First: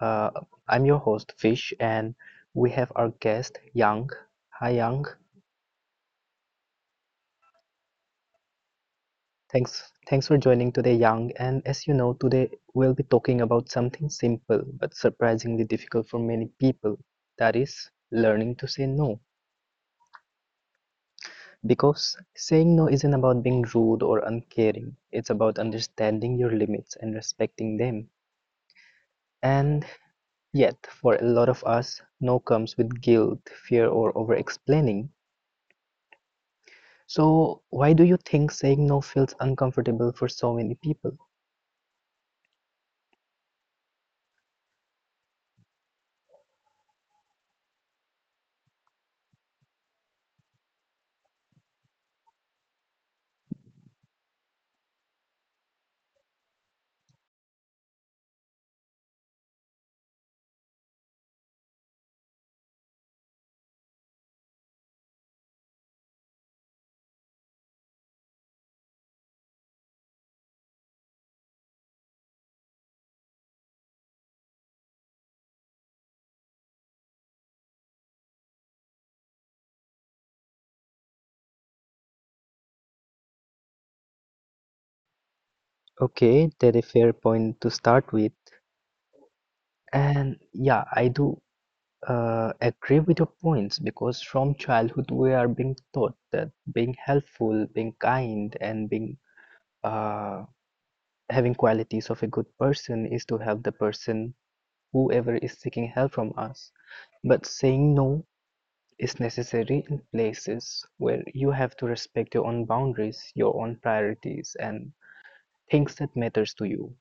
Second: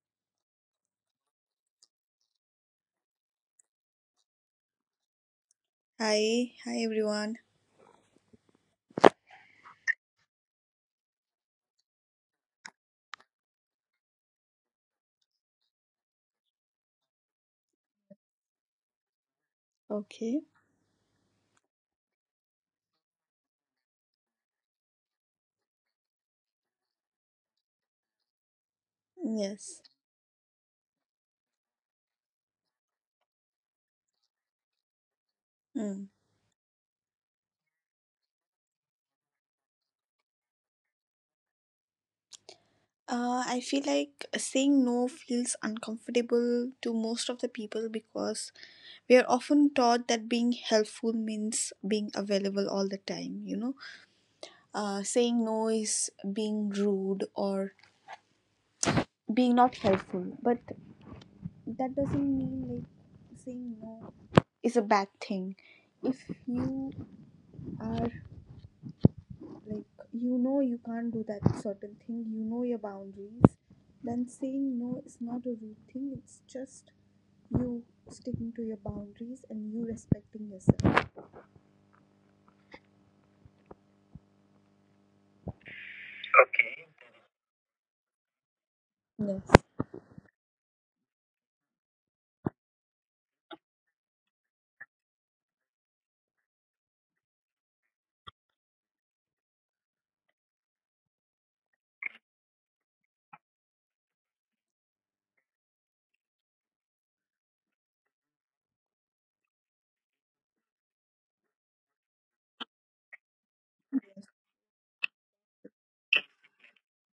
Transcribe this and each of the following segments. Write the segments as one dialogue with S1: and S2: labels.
S1: Uh, I'm your host Fish, and we have our guest Yang. Hi Yang,
S2: Hi, everyone.
S1: thanks for joining today, Yang. And as you know, today we'll be talking about something simple but surprisingly difficult for many people. That is learning to say no.
S2: Okay.
S1: Because saying no isn't about being rude or uncaring. It's about understanding your limits and respecting them.
S2: Yes.
S1: And yet, for a lot of us, no comes with guilt, fear, or over explaining.
S2: Mm.
S1: So, why do you think saying no feels uncomfortable for so many people?
S2: I feel like saying no feels uncomfortable to most of the people because we are often taught that being helpful means being available all the time, you know. Saying no is being rude or being not helpful, but that doesn't mean like saying no is a bad thing. If you are like, you know you can't do that certain thing, you know your boundaries, then saying no is not a rude thing, it's just you sticking to your boundaries and you respecting yourself.
S1: Okay, that's a fair point to start with.
S2: Yes.
S1: And yeah, I do agree with your points because from childhood we are being taught that being helpful, being kind, and being uh, having qualities of a good person is to help the person whoever is seeking help from us. But saying no is necessary in places where you have to respect your own boundaries, your own priorities, and things that matters to you.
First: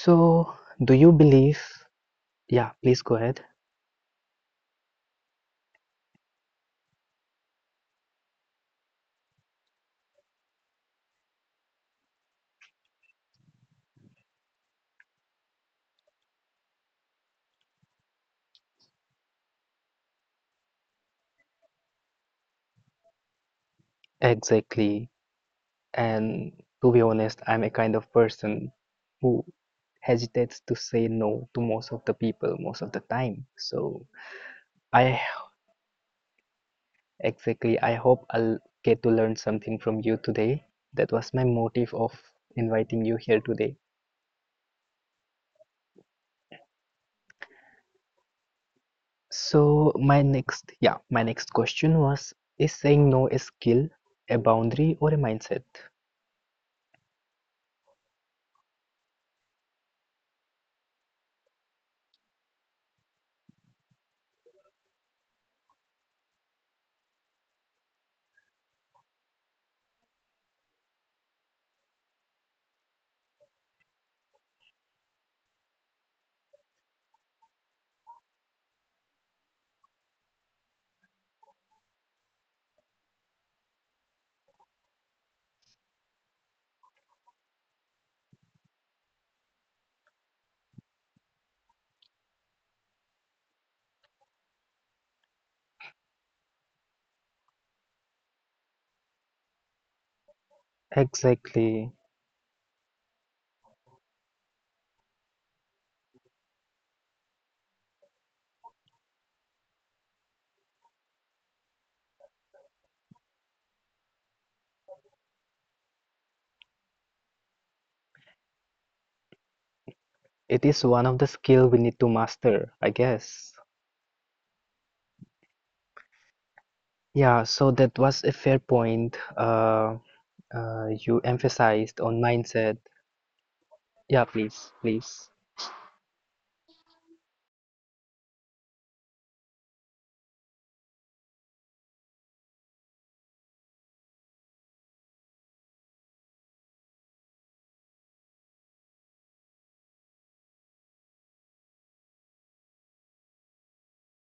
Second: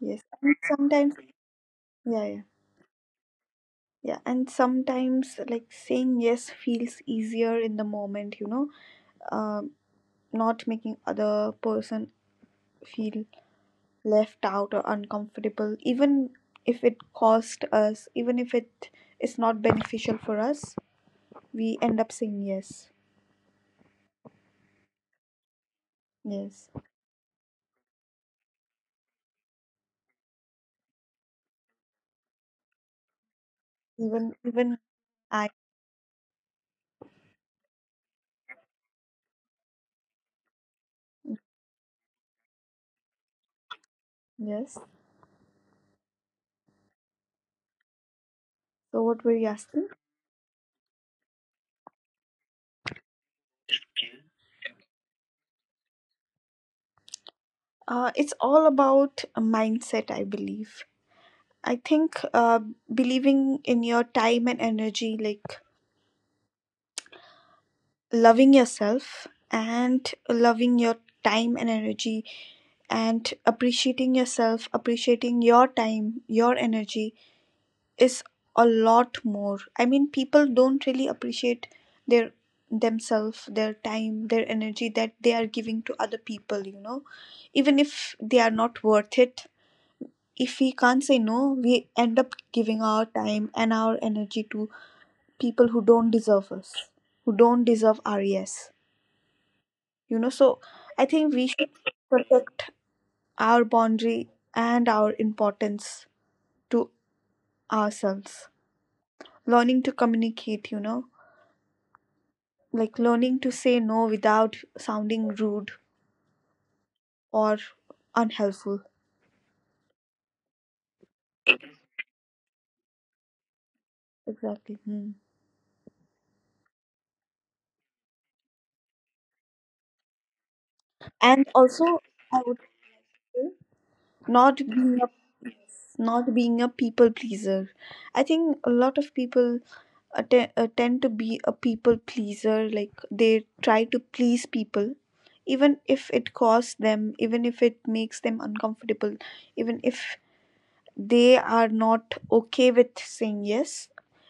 S2: Yes, and
S1: do you
S2: sometimes,
S1: believe?
S2: yeah,
S1: Yeah, please go ahead.
S2: yeah, and sometimes like saying yes feels easier in the moment, you know. um, Not making other person feel left out or uncomfortable, even if it cost us, even if it is not beneficial for us, we end up saying yes.
S1: Exactly. And
S2: Yes.
S1: to be honest, I'm a kind of person who hesitates to say no to most of the people most of the time. So,
S2: Even
S1: I
S2: I,
S1: exactly, I hope I'll get to learn something from you today. That was my motive of inviting you here today.
S2: yes. So what were you asking?
S1: So my next, yeah, my next question was, is saying no a skill, a boundary, or a mindset?
S2: It's all about a mindset, I believe. I think, believing in your time and energy, like loving yourself and loving your time and energy and appreciating yourself, appreciating your time, your energy, is a lot more. I mean, people don't really appreciate their themselves, their time, their energy that they are giving to other people, you know. Even if they are not worth it, if we can't say no, we end up giving our time and our energy to people who don't deserve us, who don't deserve our yes. You know, so I think we should
S1: Exactly.
S2: protect our boundary and our importance to ourselves. Learning to communicate, you know, like learning to say no without sounding rude or unhelpful.
S1: It is one of the skill we need to master, I guess.
S2: Exactly. Hmm.
S1: Yeah, so that was a fair point. You
S2: And also
S1: emphasized on
S2: I would
S1: mindset.
S2: say
S1: Yeah,
S2: not
S1: please,
S2: being a,
S1: please.
S2: not being a people pleaser. I think a lot of people tend to be a people pleaser, like they try to please people even if it costs them, even if it makes them uncomfortable, even if they are not okay with saying yes.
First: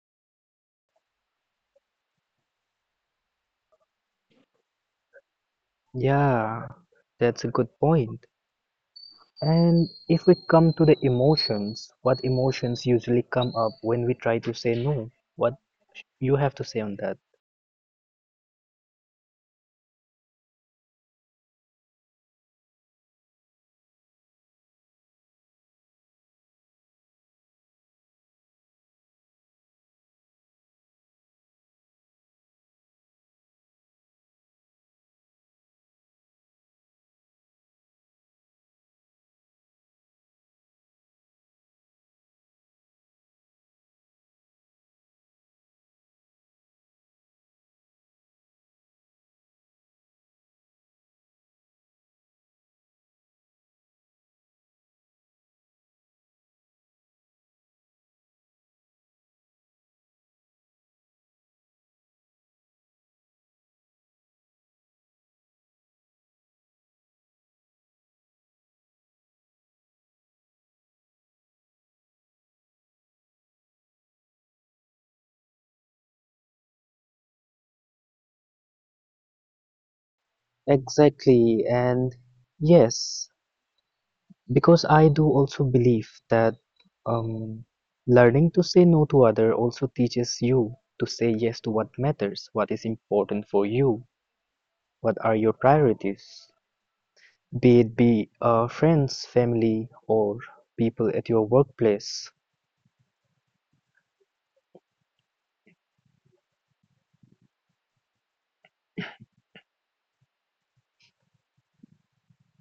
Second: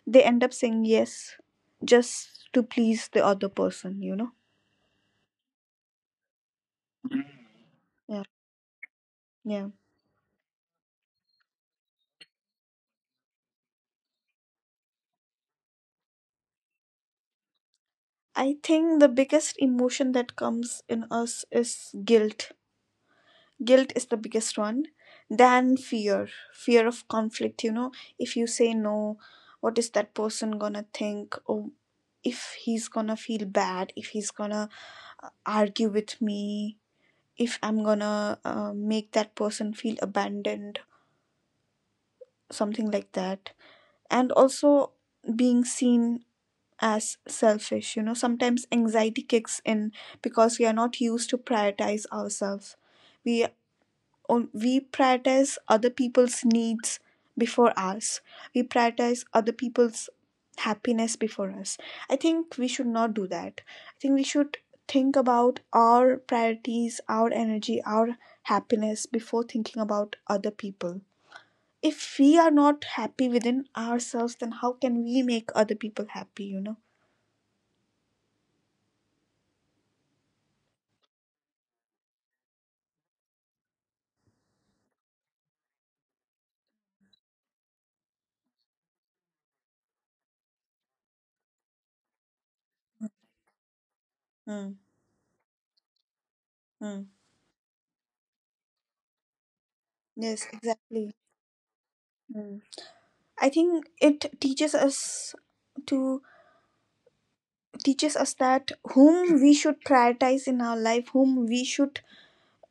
S2: They end up saying yes just to please the other person, you know?
S1: Yeah, that's a good
S2: Yeah.
S1: point.
S2: Yeah.
S1: And if we come to the emotions, what emotions usually come up when we try to say no? What you have to say on that?
S2: I think the biggest emotion that comes in us is guilt. Guilt is the biggest one. Then fear, fear of conflict, you know? If you say no, what is that person gonna think? Oh, if he's gonna feel bad, if he's gonna argue with me, if I'm gonna make that person feel abandoned. Something like that, and also being seen as selfish, you know. Sometimes anxiety kicks in because we are not used to prioritize ourselves. We we prioritize other people's needs before ours. We prioritize other people's happiness before us. I think we should not do that. I think we should think about our priorities, our energy, our happiness before thinking about other people. If we are not happy within ourselves, then how can we make other people happy, you know?
S1: Exactly, and yes, because I do also believe that um, learning to say no to other also teaches you to say yes to what matters, what is important for you,
S2: Mm.
S1: what are your priorities,
S2: Mm.
S1: be it be friends, family,
S2: Yes,
S1: or
S2: exactly.
S1: people at your workplace.
S2: Mm. I think it teaches us to, teaches us that whom we should prioritize in our life, whom we should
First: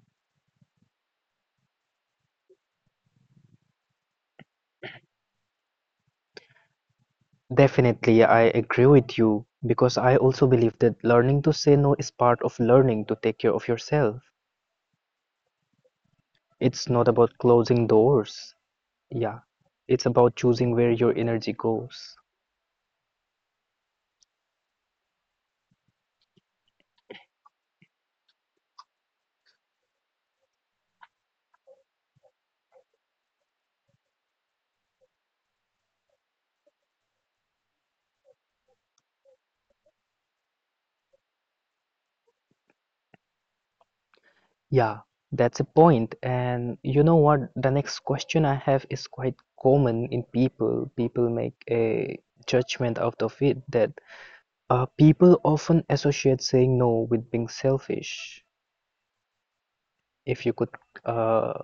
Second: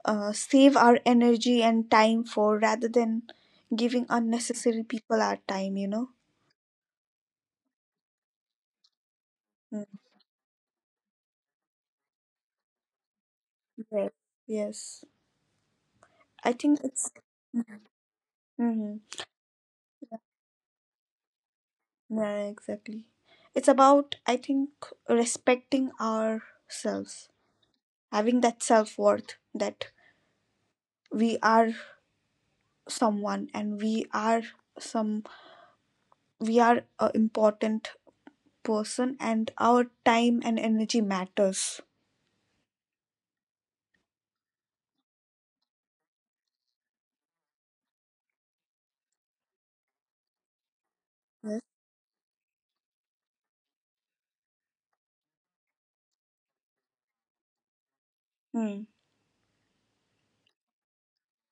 S2: save our energy and time for, rather than giving unnecessary people our time, you know.
S1: Definitely, I agree with you
S2: Mm.
S1: because I also believe that learning to say no is part of learning to take care of
S2: Yes.
S1: yourself.
S2: Yes, I think
S1: It's not
S2: it's...
S1: about closing doors.
S2: Mhm.
S1: Yeah, it's about choosing where your energy goes.
S2: Yeah, exactly. It's about, I think, respecting ourselves, having that self worth that we are someone, and we are some, we are a important person and our time and energy matters.
S1: Yeah, that's a point. And you know what? The next question I have is quite common in people. People make
S2: Yes.
S1: a judgment out of it that people often associate saying no with being selfish.
S2: Hmm.
S1: If you could uh,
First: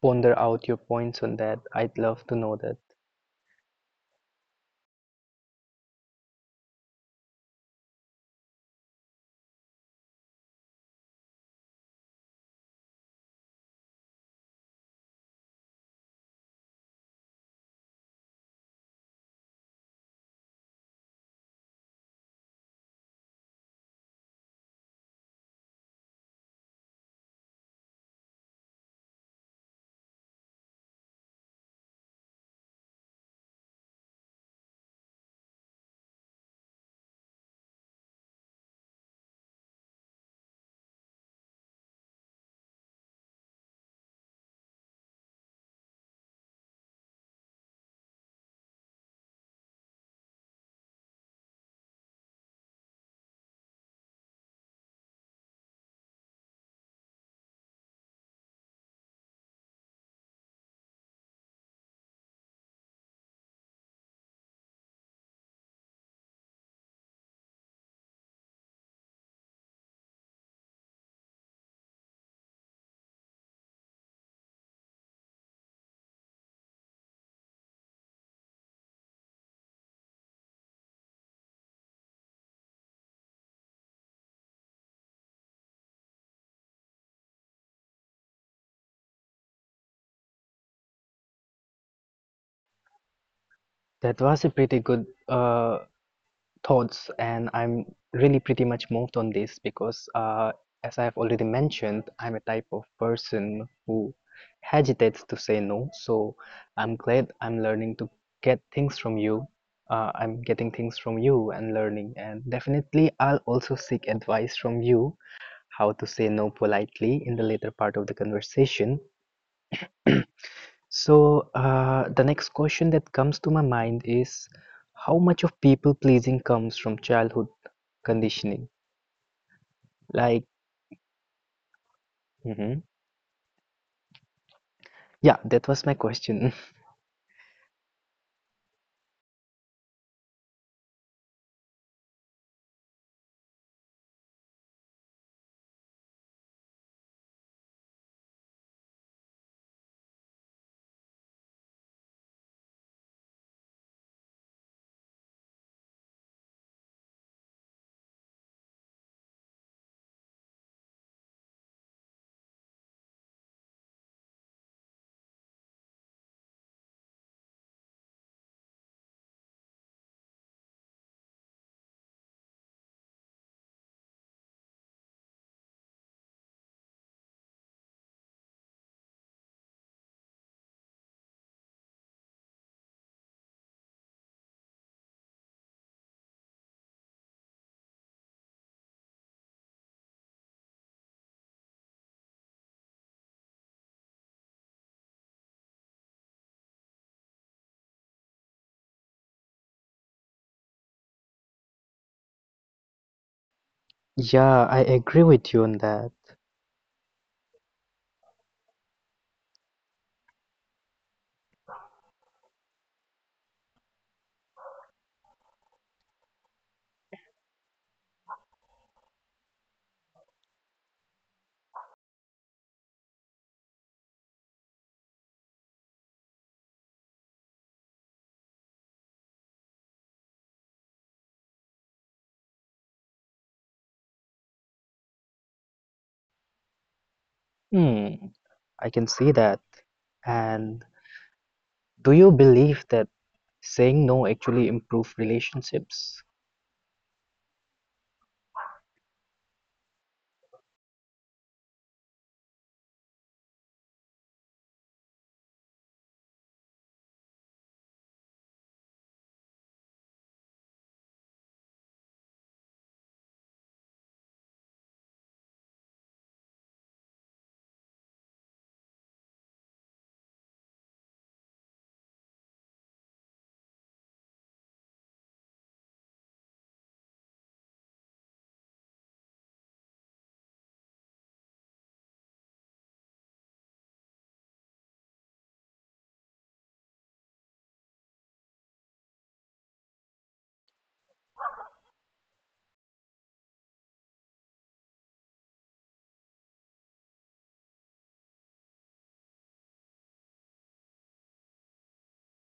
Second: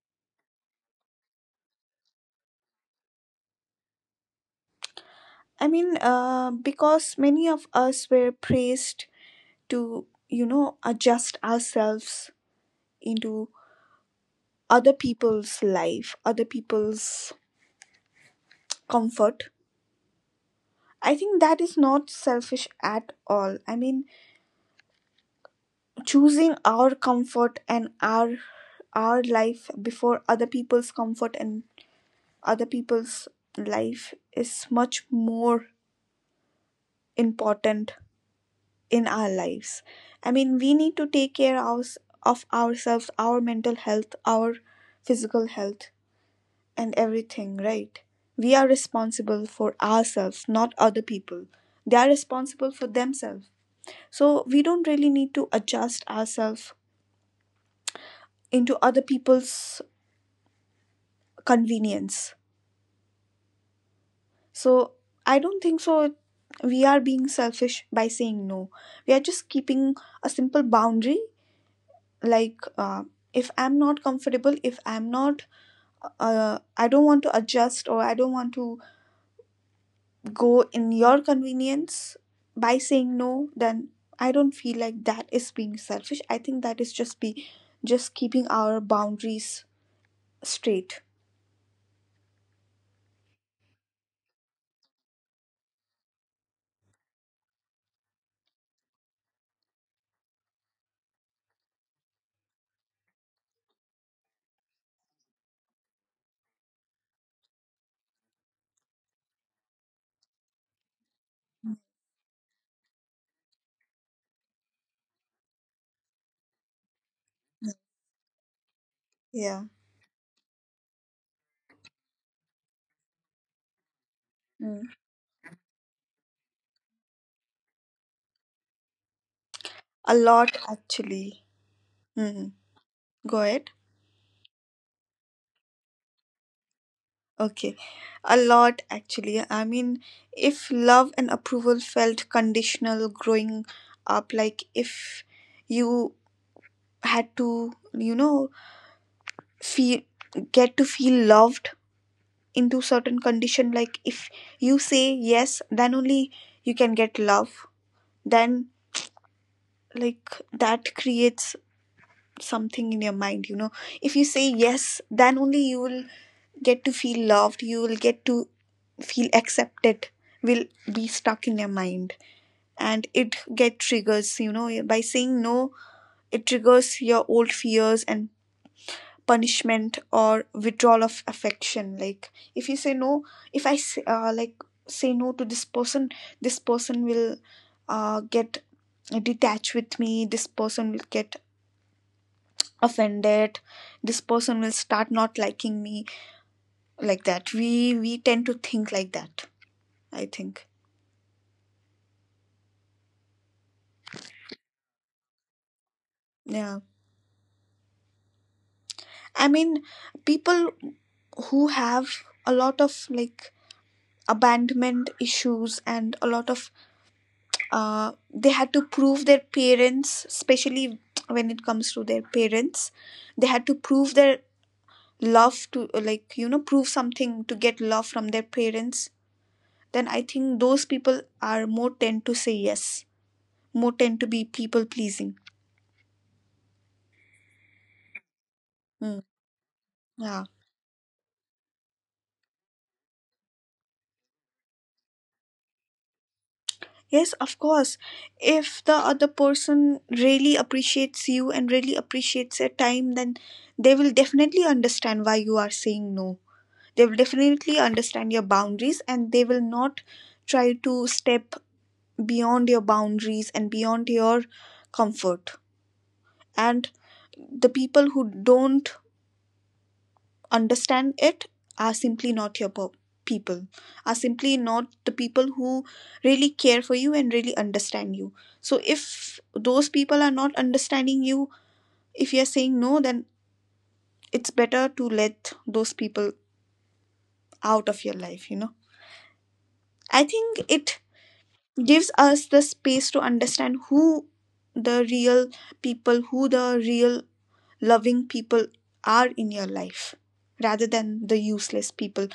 S1: ponder out your points on that, I'd love to know that.
S2: I mean, because many of us were praised to, you know, adjust ourselves into other people's life, other people's comfort. I think that is not selfish at all. I mean, choosing our comfort and our life before other people's comfort and other people's life is much more important in our lives. I mean, we need to take care of ourselves, our mental health, our physical health, and everything, right? We are responsible for ourselves, not other people. They are responsible for themselves. So we don't really need to adjust ourselves into other people's convenience. So I don't think so. We are being selfish by saying no. We are just keeping a simple boundary, like if I'm not comfortable, if I'm not, I don't want to adjust or I don't want to go in your convenience by saying no, then I don't feel like that is being selfish. I think that is just be, just keeping our boundaries straight.
S1: That was a pretty good thoughts, and I'm really pretty much moved on this because, as I have already mentioned, I'm a type of person who hesitates to say no. So I'm glad I'm learning to get things from you. I'm getting things from you and learning, and definitely I'll also seek advice from you how to say no politely in the later part of the conversation.
S2: Yeah.
S1: So, the next question that comes to my mind is
S2: Mm.
S1: how much of people pleasing comes from childhood conditioning?
S2: A
S1: Like,
S2: lot, actually. Mm.
S1: mhm,
S2: Go ahead.
S1: yeah, that was my question.
S2: Okay. A lot, actually. I mean, if love and approval felt conditional growing up, like if you had to, you know, feel get to feel loved into certain condition, like if you say yes, then only you can get love. Then like that creates something in your mind, you know. If you say yes, then only you will get to feel loved, you will get to feel accepted, will be stuck in your mind. And it get triggers, you know. By saying no, it triggers your old fears and punishment or withdrawal of affection. Like if you say no, if I s- like say no to this person, this person will get detached with me, this person will get offended, this person will start not liking me. Like that we, tend to think like that, I think.
S1: Yeah, I agree with you on that.
S2: Yeah. I mean, people who have a lot of like abandonment issues, and a lot of they had to prove their parents, especially when it comes to their parents, they had to prove their love to, like, you know, prove something to get love from their parents. Then I think those people are more tend to say yes, more tend to be people pleasing.
S1: Hmm, I can
S2: Mm.
S1: see that.
S2: Yeah.
S1: And do you believe that saying no actually improve relationships?
S2: Yes, of course. If the other person really appreciates you and really appreciates your time, then they will definitely understand why you are saying no. They will definitely understand your boundaries and they will not try to step beyond your boundaries and beyond your comfort. And the people who don't understand it are simply not your people, are simply not the people who really care for you and really understand you. So if those people are not understanding you, if you're saying no, then it's better to let those people out of your life, you know. I think it gives us the space to understand who the real people, who the real loving people are in your life, rather than the useless people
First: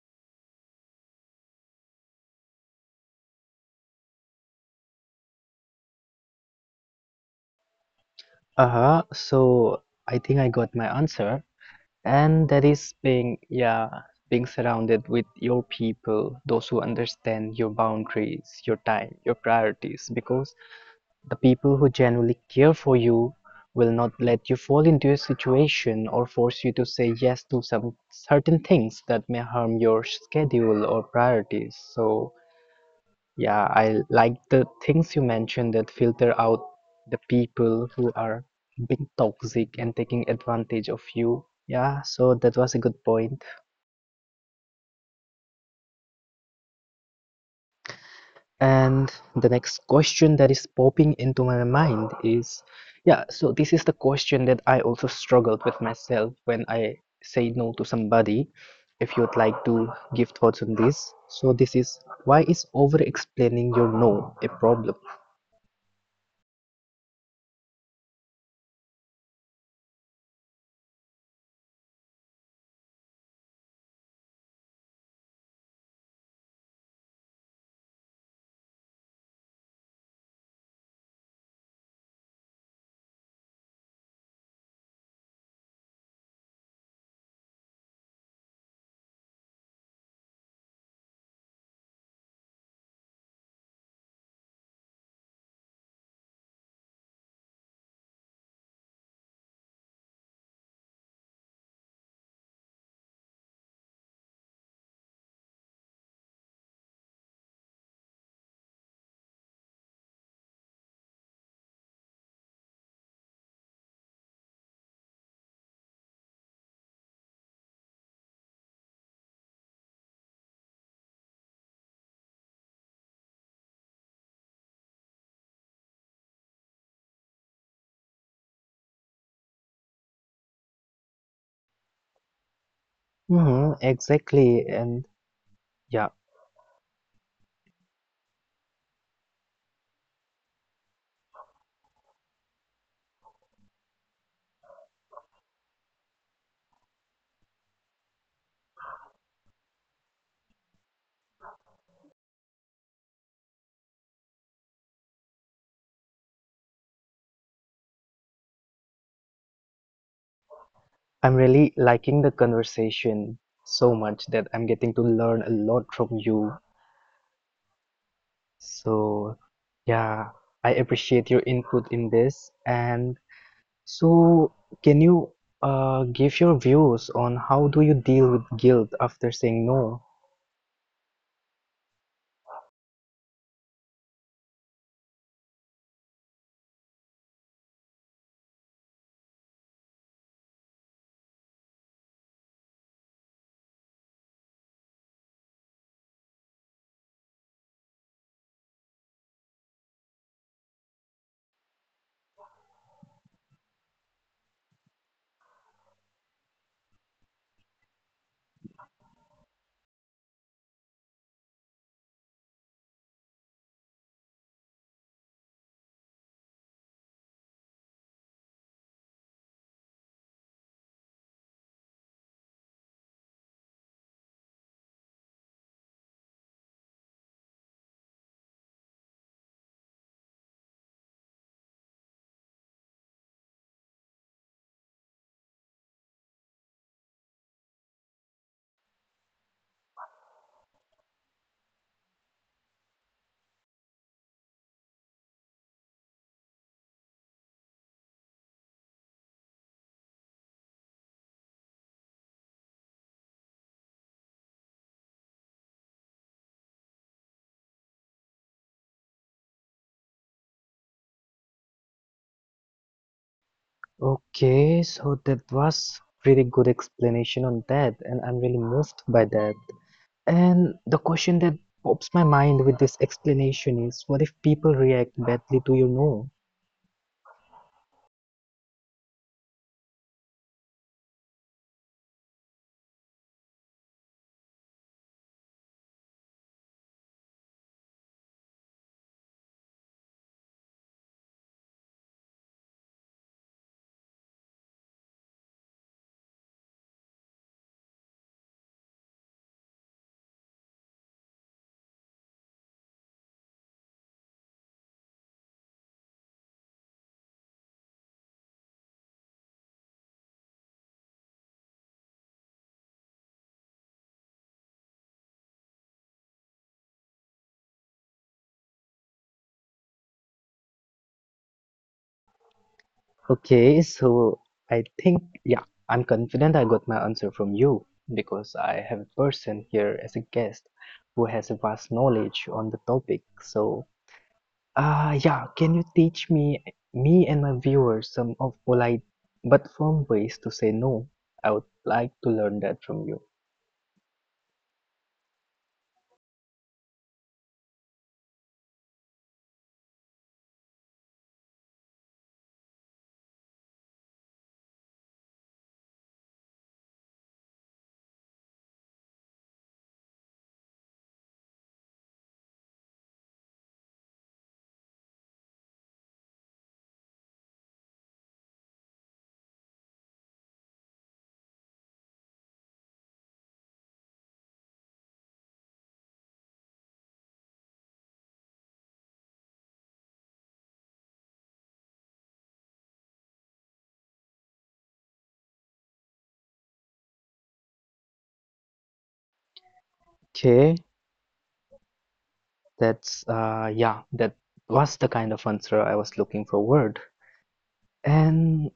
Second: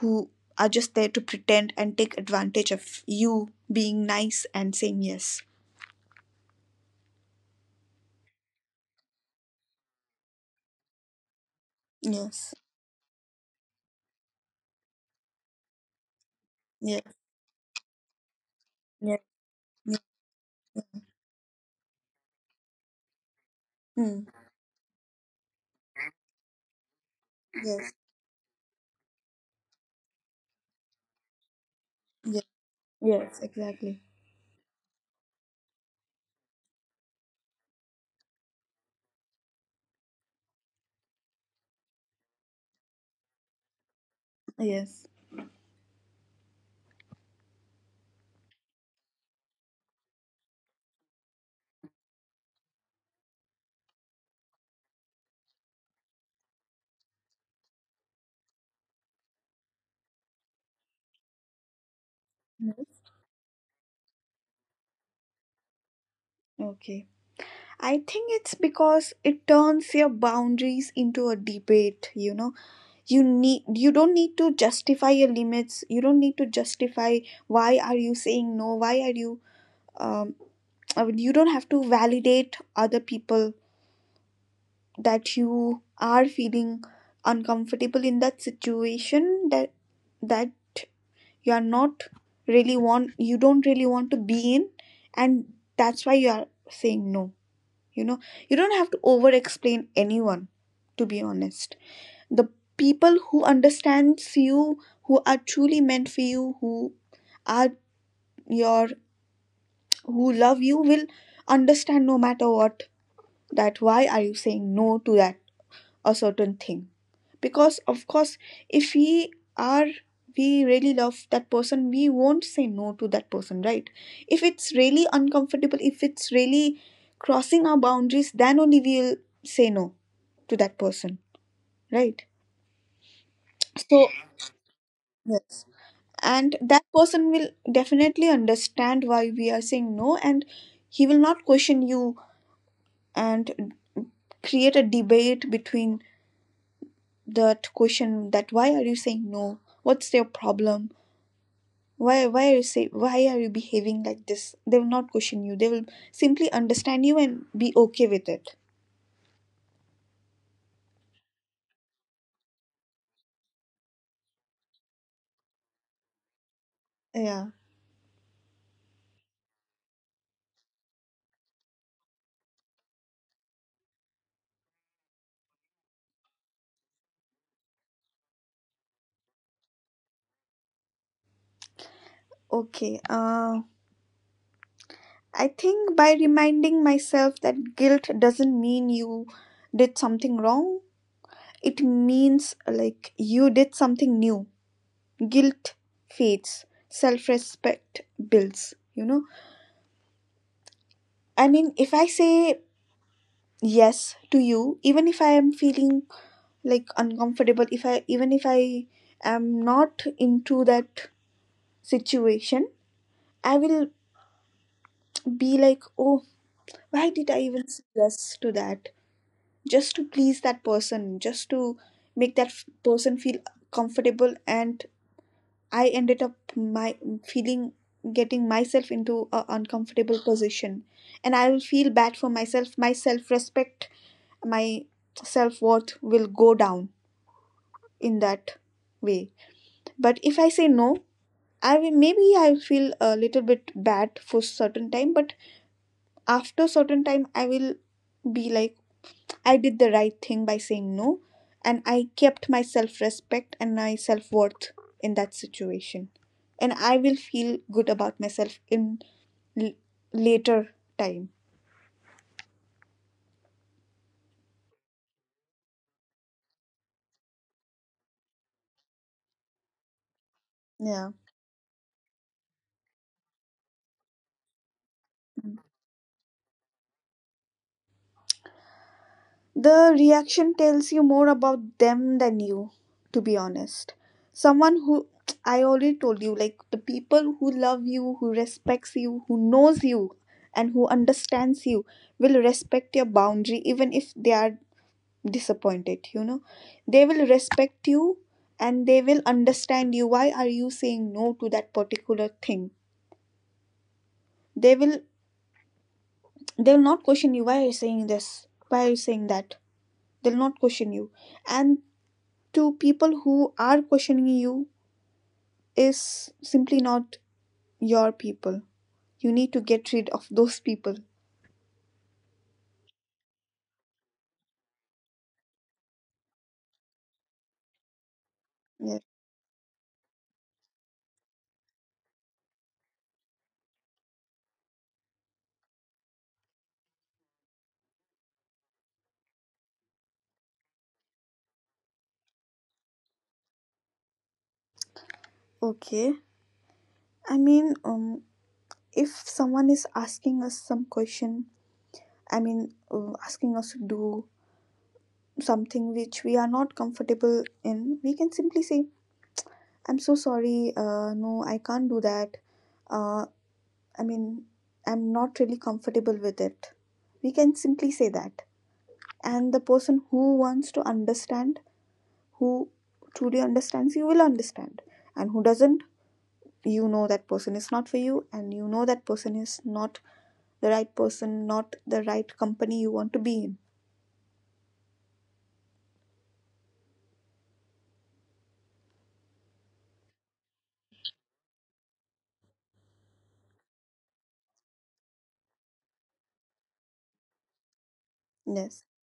S2: who are just there to pretend and take advantage of you being nice and saying yes.
S1: Uh-huh, so I think I got my answer. And
S2: Yes.
S1: that is being, yeah, being surrounded with your people, those who
S2: Yes.
S1: understand your boundaries, your time,
S2: Yes.
S1: your priorities, because
S2: Yes.
S1: the people who genuinely care for you will not
S2: Mm.
S1: let you fall into a situation or force you to say yes to
S2: Yes.
S1: some certain things that may harm your schedule or priorities.
S2: Yes.
S1: So
S2: Yes. Exactly.
S1: yeah, I like the things you mentioned that filter out the people who are being toxic and taking advantage of you. Yeah, so that was a good point.
S2: Yes.
S1: And the next question that is popping into my mind is, yeah, so this is the question that I also struggled with myself when I say no to somebody. If you'd like to give thoughts on this. So this is, why is
S2: Yes.
S1: over explaining your no a problem?
S2: Okay. I think it's because it turns your boundaries into a debate, you know. You need, you don't need to justify your limits. You don't need to justify why are you saying no? Why are you um you don't have to validate other people that you are feeling uncomfortable in that situation, that that you are not really want, you don't really want to be in, and that's why you are saying no, you know. You don't have to over explain anyone, to be honest. The people who understands you, who are truly meant for you, who are your, who love you, will understand no matter what, that why are you saying no to that a certain thing. Because of course, if we are, we really love that person, we won't say no to that person, right? If it's really uncomfortable, if it's really crossing our boundaries, then only we'll say no to that person, right? So,
S1: Mm-hmm, exactly. And
S2: yes, and
S1: yeah,
S2: that person will definitely understand why we are saying no, and he will not question you and create a debate between that question that why are you saying no, what's your problem, why are you say, why are you behaving like this. They will not question you, they will simply understand you and be okay with it.
S1: I'm really liking the conversation so much that I'm getting to learn a lot from you.
S2: Yeah.
S1: So, yeah, I appreciate your input in this. And so, can you give your views on how do you deal with guilt after saying no?
S2: Okay. I think by reminding myself that guilt doesn't mean you did something wrong, it means like you did something new. Guilt fades, self-respect builds, you know. I mean, if I say yes to you, even if I am feeling like uncomfortable, if I, even if I am not into that situation, I will be like, oh, why did I even say yes to that, just to please that person, just to make that person feel comfortable, and I ended up my feeling, getting myself into a uncomfortable position. And I will feel bad for myself, my self respect, my self worth will go down in that way. But if I say no, I will, maybe I feel a little bit bad for certain time, but after certain time I will be like, I did the right thing by saying no, and I kept my self respect and my self worth in that situation. And I will feel good about myself in l- later time.
S1: Okay, so that was pretty good explanation on that, and I'm really moved by that.
S2: Yeah.
S1: And the question that pops my mind with this explanation is, what if people
S2: Mm.
S1: react badly to your no?
S2: The reaction tells you more about them than you, to be honest. Someone who I already told you, like, the people who love you, who respects you, who knows you, and who understands you will respect your boundary even if they are disappointed. They will respect you, and they will understand you, why are you saying no to that particular thing. They will they will not question you, why are you saying this, why are you saying that. They'll not question you. And to people who are questioning you is simply not your people. You need to get rid of those people.
S1: Okay, so I think, yeah, I'm confident I got my answer from you
S2: Yeah.
S1: because I have a person here as a guest who has a vast knowledge on the topic. So, ah, yeah, can you teach me, me and my viewers, some of polite but firm ways to say no? I would like to learn that from you.
S2: Okay. I mean, if someone is asking us some question, I mean, asking us to do something which we are not comfortable in, we can simply say, "I'm so sorry. No, I can't do that. Uh, I mean, I'm not really comfortable with it." We can simply say that. And the person who wants to understand, who truly understands you, will understand. And who doesn't, that person is not for you, and you know that person is not the right person, not the right company you want to be in.
S1: Okay, that's, yeah, that was the kind of answer I was looking forward.
S2: Yes.
S1: And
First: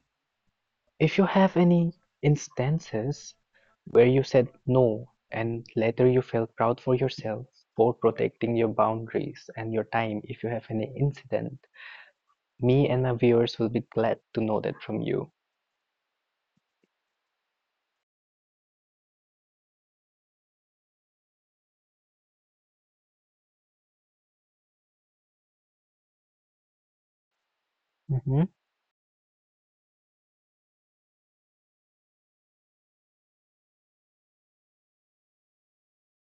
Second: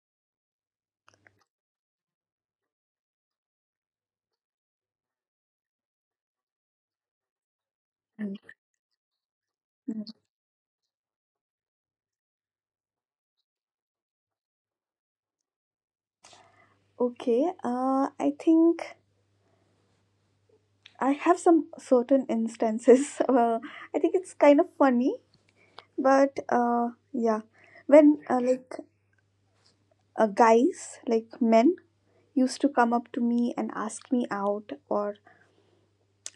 S1: if you have any instances where you said no and later you felt proud for yourself for
S2: Mm.
S1: protecting your boundaries and your
S2: Mm.
S1: time, if you have any incident, me and my viewers will be glad to know that from you.
S2: Okay, I think I have some certain instances I think it's kind of funny, but yeah, when
S1: Mhm.
S2: like guys, like men, used to come up to me and ask me out or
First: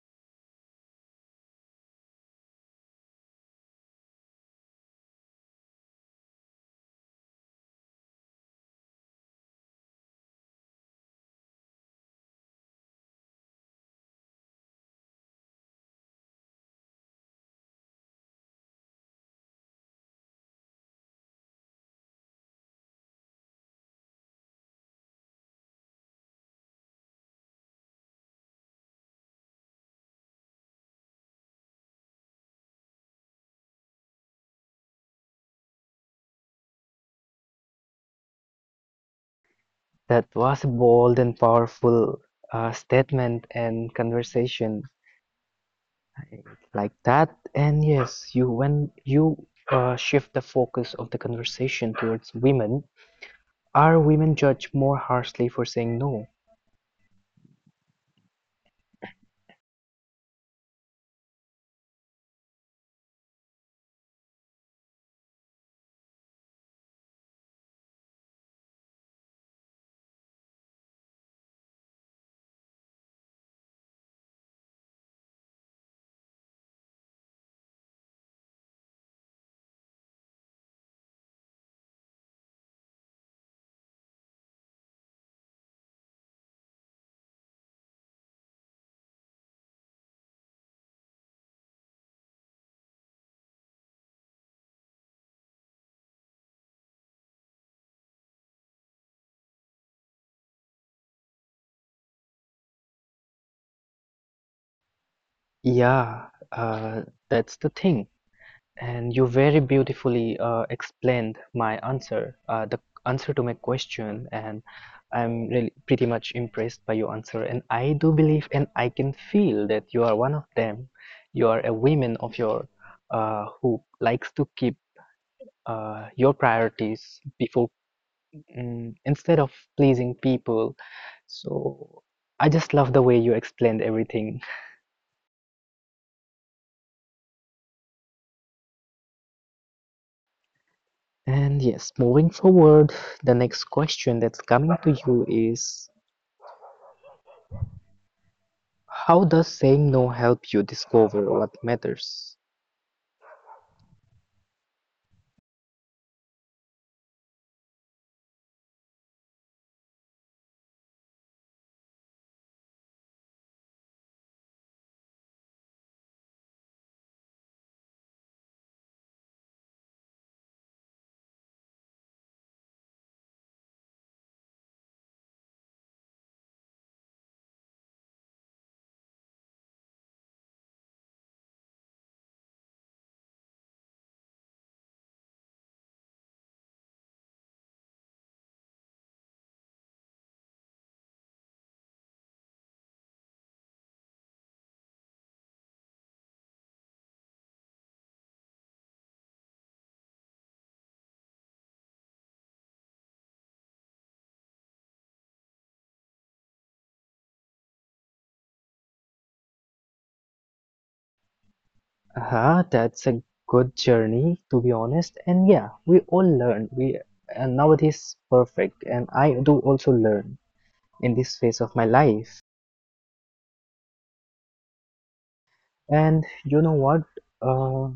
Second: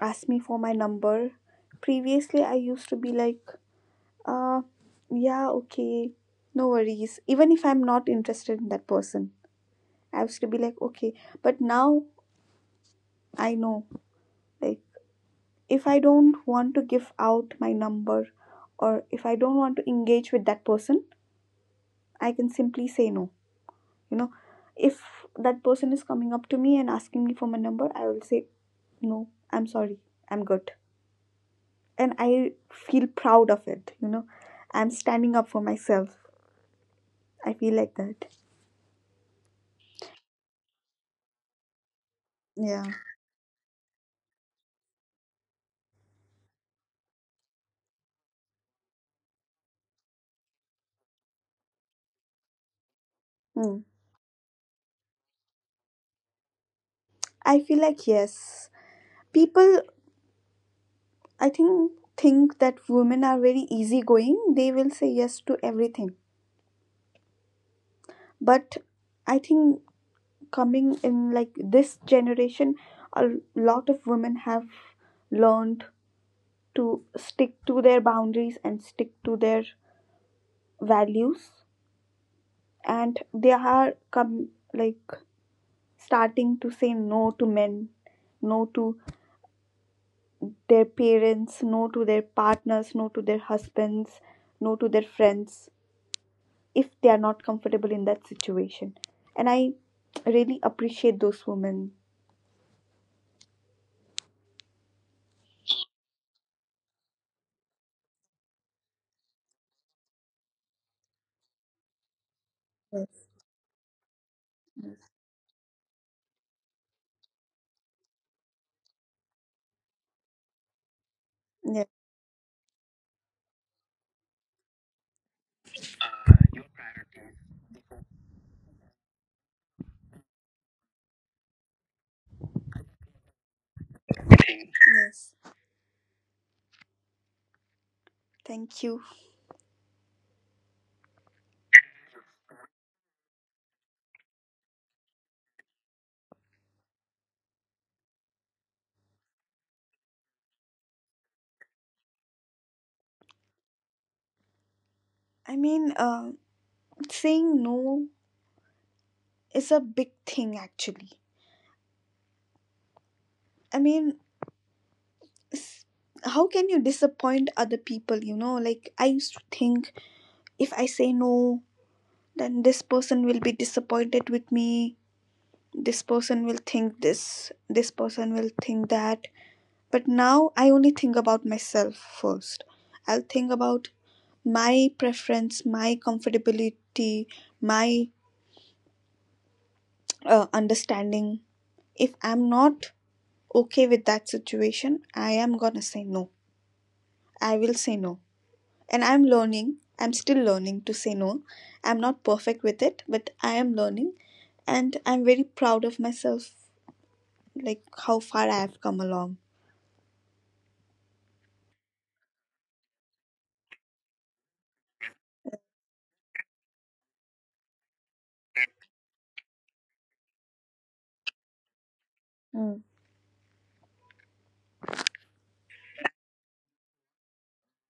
S2: asked me for my number. Previously, I used to be like, uh, yeah, okay, no worries. Even if I'm not interested in that person, I used to be like, okay. But now I know, like, if I don't want to give out my number or if I don't want to engage with that person, I can simply say no. You know, if that person is coming up to me and asking me for my number, I will say, no, I'm sorry, I'm good. And I feel proud of it. I'm standing up for myself. I feel like that.
S1: That was a bold and powerful
S2: Yeah.
S1: statement and conversation like that. And yes, you when you shift the focus of the conversation towards women,
S2: Mm.
S1: are women judged more harshly for saying no?
S2: I feel like yes. People, I think that women are very easygoing. They will say yes to everything. But I think, coming in like this generation, a lot of women have learned to stick to their boundaries and stick to their values, and they are come, like, starting to say no to men, no to their parents, no to their partners, no to their husbands, no to their friends if they are not comfortable in that situation. And I really appreciate those women.
S1: Yeah, uh, that's the thing. And you very beautifully explained my answer, the answer
S2: Yes.
S1: to my question, and I'm really pretty much impressed by your answer. And I do believe and I can feel that you are one of them. You are a
S2: Yes.
S1: woman of your who likes to keep your priorities before mm, instead of pleasing people. So I just love the way you explained everything.
S2: Yes. Thank you.
S1: And yes, moving forward, the next question that's coming to you is how does saying no help you discover what matters?
S2: I mean, saying no is a big thing actually. I mean, s- how can you disappoint other people? Like I used to think, if I say no, then this person will be disappointed with me, this person will think this, this person will think that. But now I only think about myself first. I'll think about my preference, my comfortability, my understanding. If I'm not okay with that situation, I am gonna say no. I will say no. And I'm learning, I'm still learning to say no. I'm not perfect with it, but I am learning. And I'm very proud of myself, like how far I have come along.
S1: Ah, that's a good journey to be honest. And yeah, we all learn. We and nowadays perfect. And I do also learn in this phase of my life.
S2: Mm.
S1: And you know what? Uh,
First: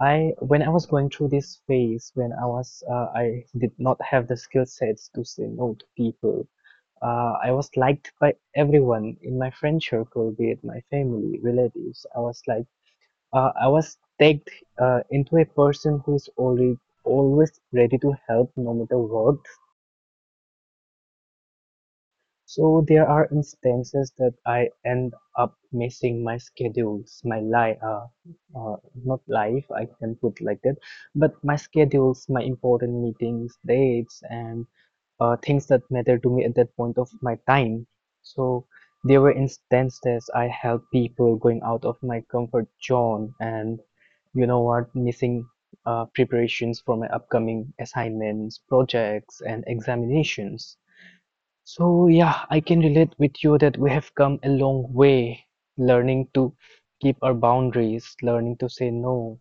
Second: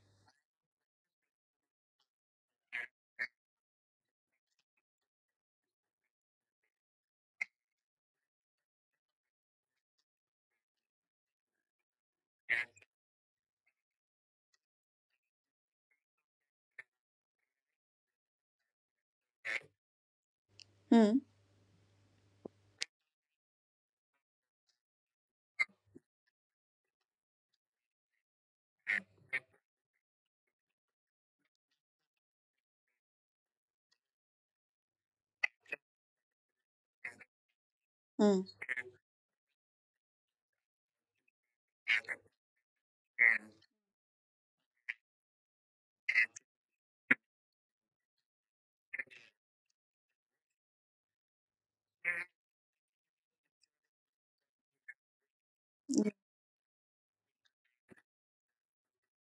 S1: I when I was going through this phase, when I was I did not have the skill sets to say no to people. I was liked by everyone in my friend circle, be it my family, relatives. I was like, I was tagged into a person who is already always ready to help, no matter what.
S2: Hmm.
S1: So there are instances that I end up missing my schedules, my life, uh, not life, I can put like that, but my schedules, my important meetings, dates, and things that matter to me at that point of my time.
S2: Hmm.
S1: So there were instances I helped people going out of my comfort zone and you know what, missing preparations for my upcoming assignments, projects, and examinations. So yeah, I can relate with you that we have come a long way learning to keep our boundaries, learning to say no,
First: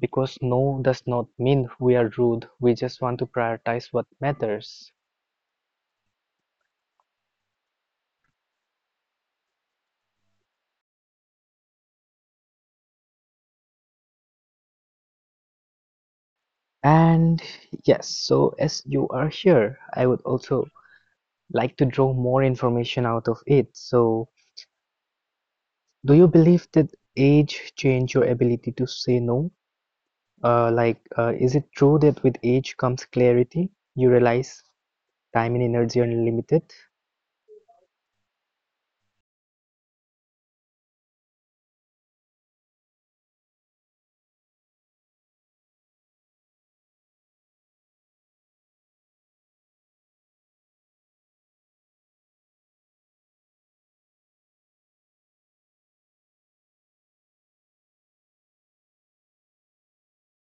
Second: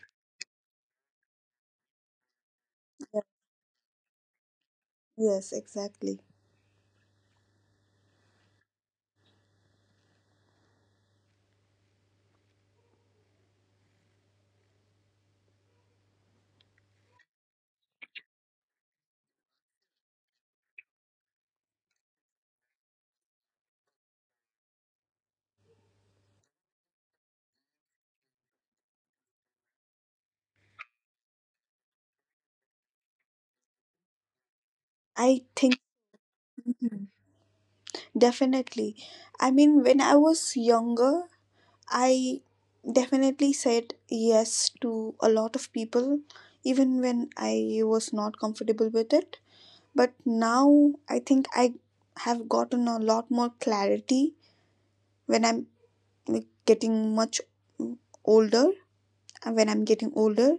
S1: because no does not mean we are rude. We just want
S2: Yeah.
S1: to prioritize what matters.
S2: Yes, exactly.
S1: And yes, so as you are here, I would also like to draw more information out of it. So, do you believe that age change your ability to say no? Like, is it true that with age comes clarity? You realize
S2: I
S1: time and
S2: think.
S1: energy are unlimited.
S2: Mhm. Definitely. I mean, when I was younger, I definitely said yes to a lot of people, even when I was not comfortable with it. But now I think I have gotten a lot more clarity when I'm, like, getting much older. And when I'm getting older,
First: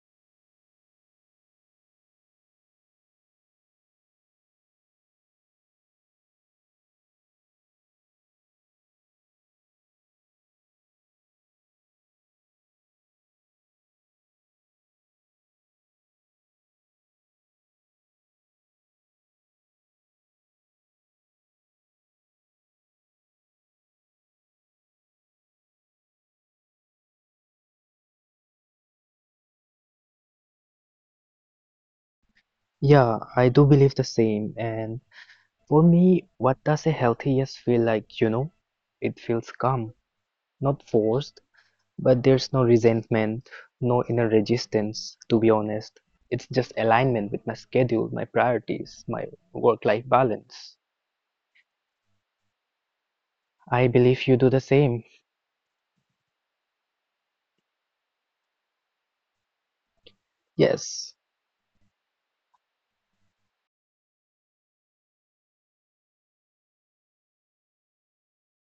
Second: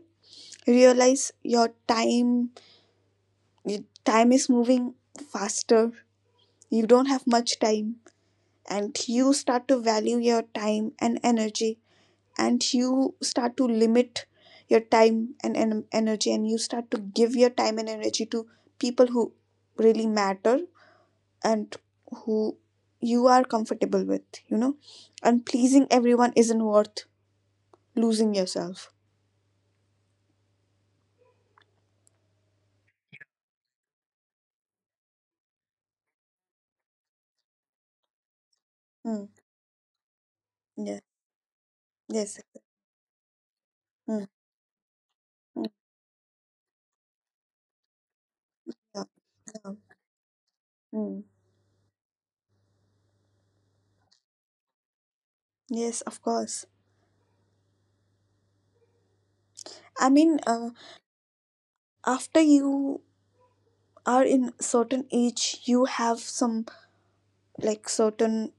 S2: realize your time. Time is moving faster. You don't have much time, and you start to value your time and energy, and you start to limit your time and, energy, and you start to give your time and energy to people who really matter and who you are comfortable with, you know. And pleasing everyone isn't worth losing yourself.
S1: Yeah, I do believe the same. And for me, what does a healthy yes feel like, you know? It
S2: Hmm.
S1: feels calm, not
S2: Yeah.
S1: forced, but
S2: Yes.
S1: there's no resentment, no
S2: Hmm.
S1: inner resistance, to be
S2: Hmm.
S1: honest. It's just alignment with my schedule, my priorities,
S2: Yeah.
S1: my
S2: Yeah.
S1: work-life balance.
S2: Hmm.
S1: I believe you do the same.
S2: Yes, of course. I mean,
S1: Yes,
S2: after you are in certain age, you have some, like, certain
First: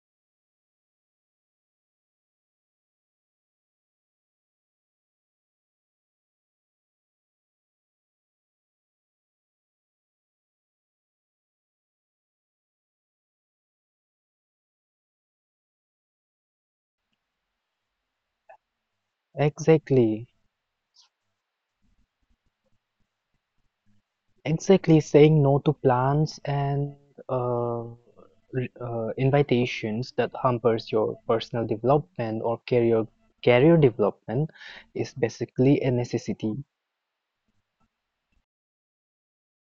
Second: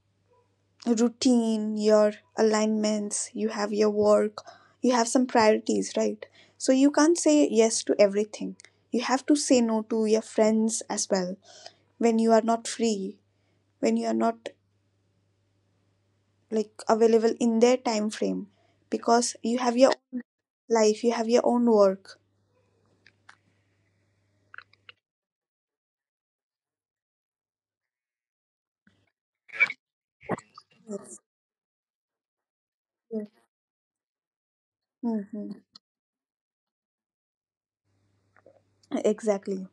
S2: routine, your alignments, you have your work, you have some priorities, right? So you can't say yes to everything. You have to say no to your friends as well, when you are not free, when you are not, like, available in their time frame, because you have your
S1: exactly.
S2: own life, you have your own work.
S1: Exactly, saying no to plans and uh, invitations that hampers your personal development or career development is
S2: Hmm.
S1: basically a necessity.
S2: Exactly.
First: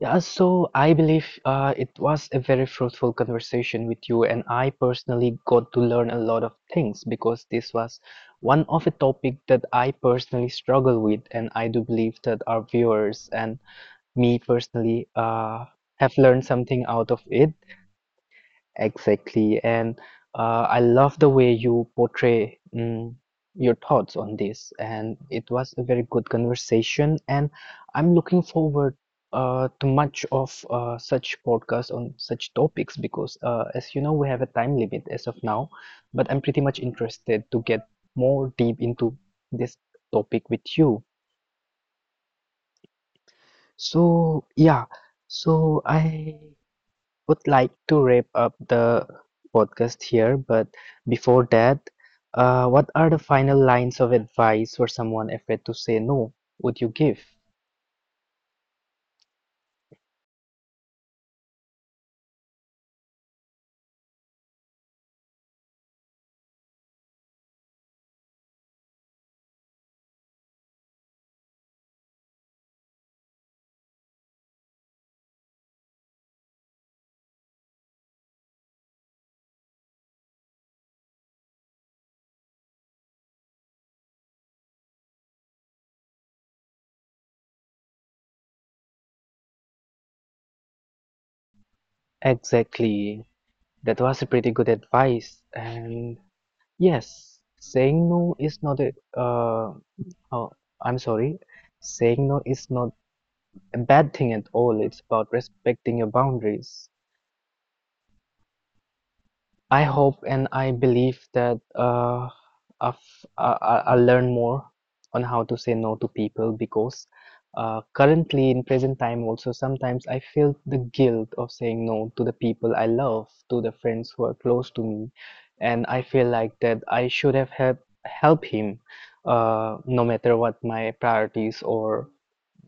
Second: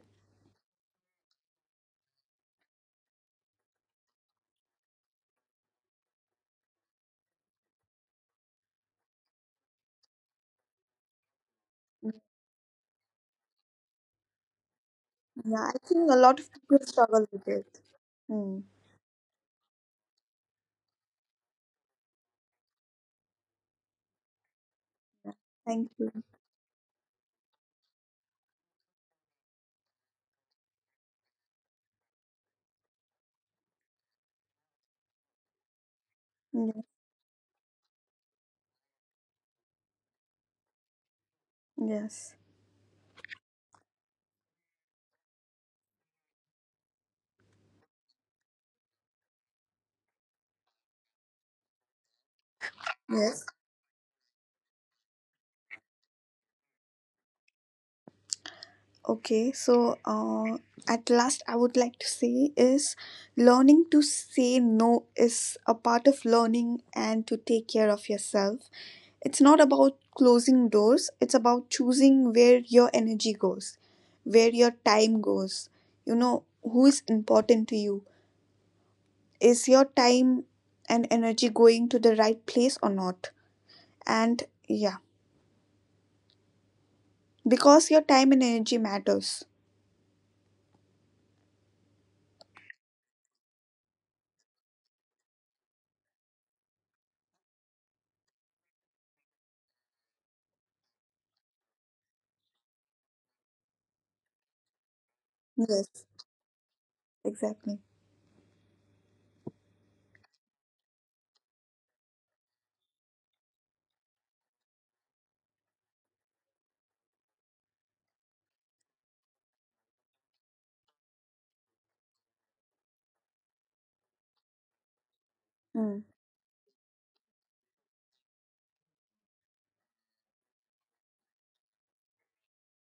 S1: Yeah, so I believe it was a very fruitful conversation with you, and I personally got to learn a lot of things because this was one of a topic that I personally struggle with, and I do believe that our viewers and me personally
S2: Yeah, I think
S1: have
S2: a lot
S1: learned
S2: of people
S1: something out of
S2: struggle with
S1: it.
S2: it. Hmm.
S1: Exactly. And I love the way you portray mm, your thoughts on this. And it was a
S2: Thank
S1: very
S2: you.
S1: good conversation. And I'm looking forward to much of such podcasts on such topics because, as you know, we have a time limit as of now. But I'm pretty much
S2: Yeah.
S1: interested to get more deep into this topic with you.
S2: Yes.
S1: So, yeah. So I would like to wrap up the podcast here, but before that, what are the
S2: Yes.
S1: final lines of advice for someone afraid to say no? Would you give?
S2: Okay. So, at last, I would like to say is learning to say no is a part of learning and to take care of yourself. It's not about closing doors, it's about choosing where your energy goes, where your time goes. Who is important to you? Is your time and energy going to the right place or not? And yeah, because your time and energy matters.
S1: Exactly. That was a pretty good advice. And yes, saying no is not a, oh, I'm sorry. Saying no is not a bad thing at all. It's about
S2: Yes,
S1: respecting your boundaries.
S2: exactly.
S1: I hope and I believe that I've, I'll learn more on how to say no to people because currently in present time also sometimes I feel the guilt of saying no to the people I love, to the friends who are close to me, and
S2: Mm,
S1: I feel like that I should have help him no matter what my priorities or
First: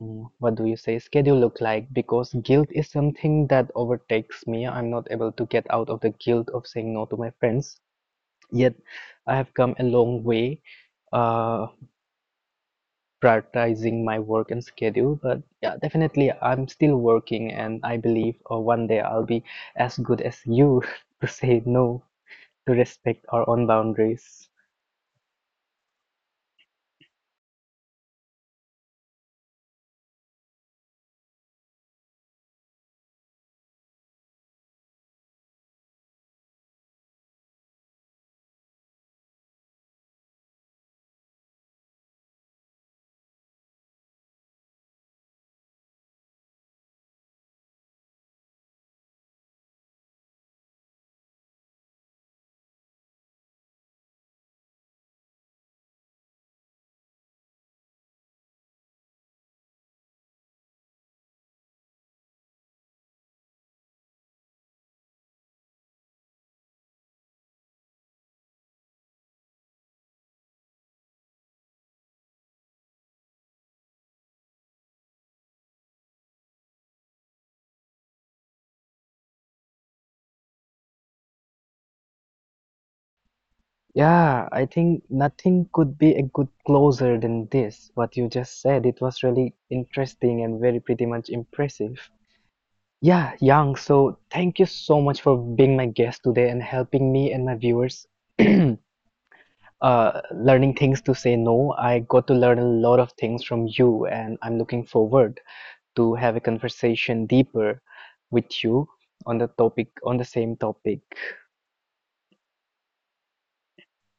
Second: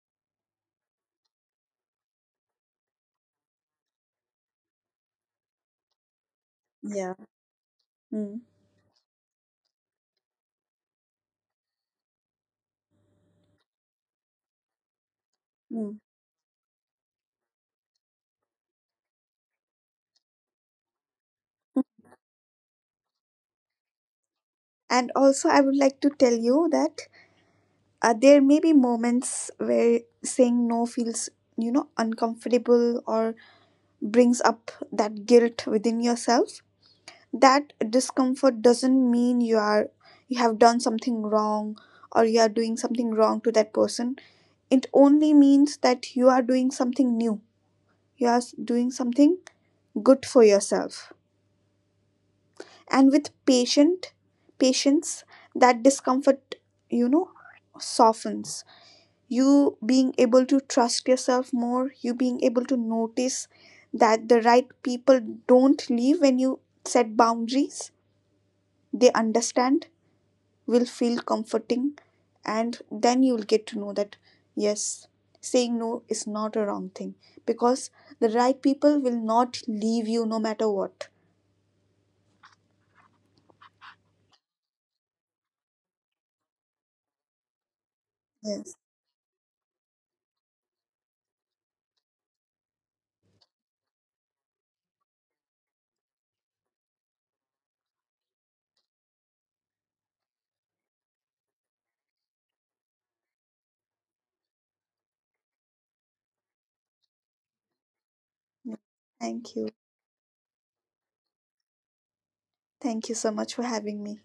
S1: mm, what do you say? Schedule look like? Because guilt is something that overtakes me. I'm not able to get out of the guilt of saying no
S2: yeah.
S1: to my friends.
S2: Mm,
S1: Yet, I have come a long way, uh, prioritizing my work and schedule. But yeah,
S2: mm.
S1: definitely, I'm still working, and I believe one day I'll be as good as you to say no, to respect our own boundaries.
S2: And also, I would like to tell you that there may be moments where saying no feels, uncomfortable, or brings up that guilt within yourself. That discomfort doesn't mean you have done something wrong, or you are doing something wrong to that person. It only means that you are doing something new, you are doing something good for yourself. And with patient patience, that discomfort, you know softens, you being able to trust yourself more, you being able to notice that the right people don't leave when you set boundaries, they understand, will feel comforting. And then you'll get to know that, yes, saying no is not a wrong thing, because the right people will not leave you, no matter what.
S1: Yeah, I think nothing could be a good closer than this. What you just
S2: Yes.
S1: said, it was really interesting and very pretty much impressive. Yeah, Yang, so thank you so much for being my guest today and helping me and my viewers learning things to say no. I got to learn a lot of things from you, and I'm looking forward to have a conversation deeper with you on the
S2: Thank you.
S1: topic, on the same topic.
S2: Thank you so much for having me.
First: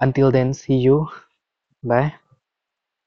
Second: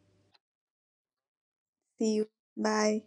S1: Until then, see you.
S2: See
S1: Bye.
S2: you. Bye.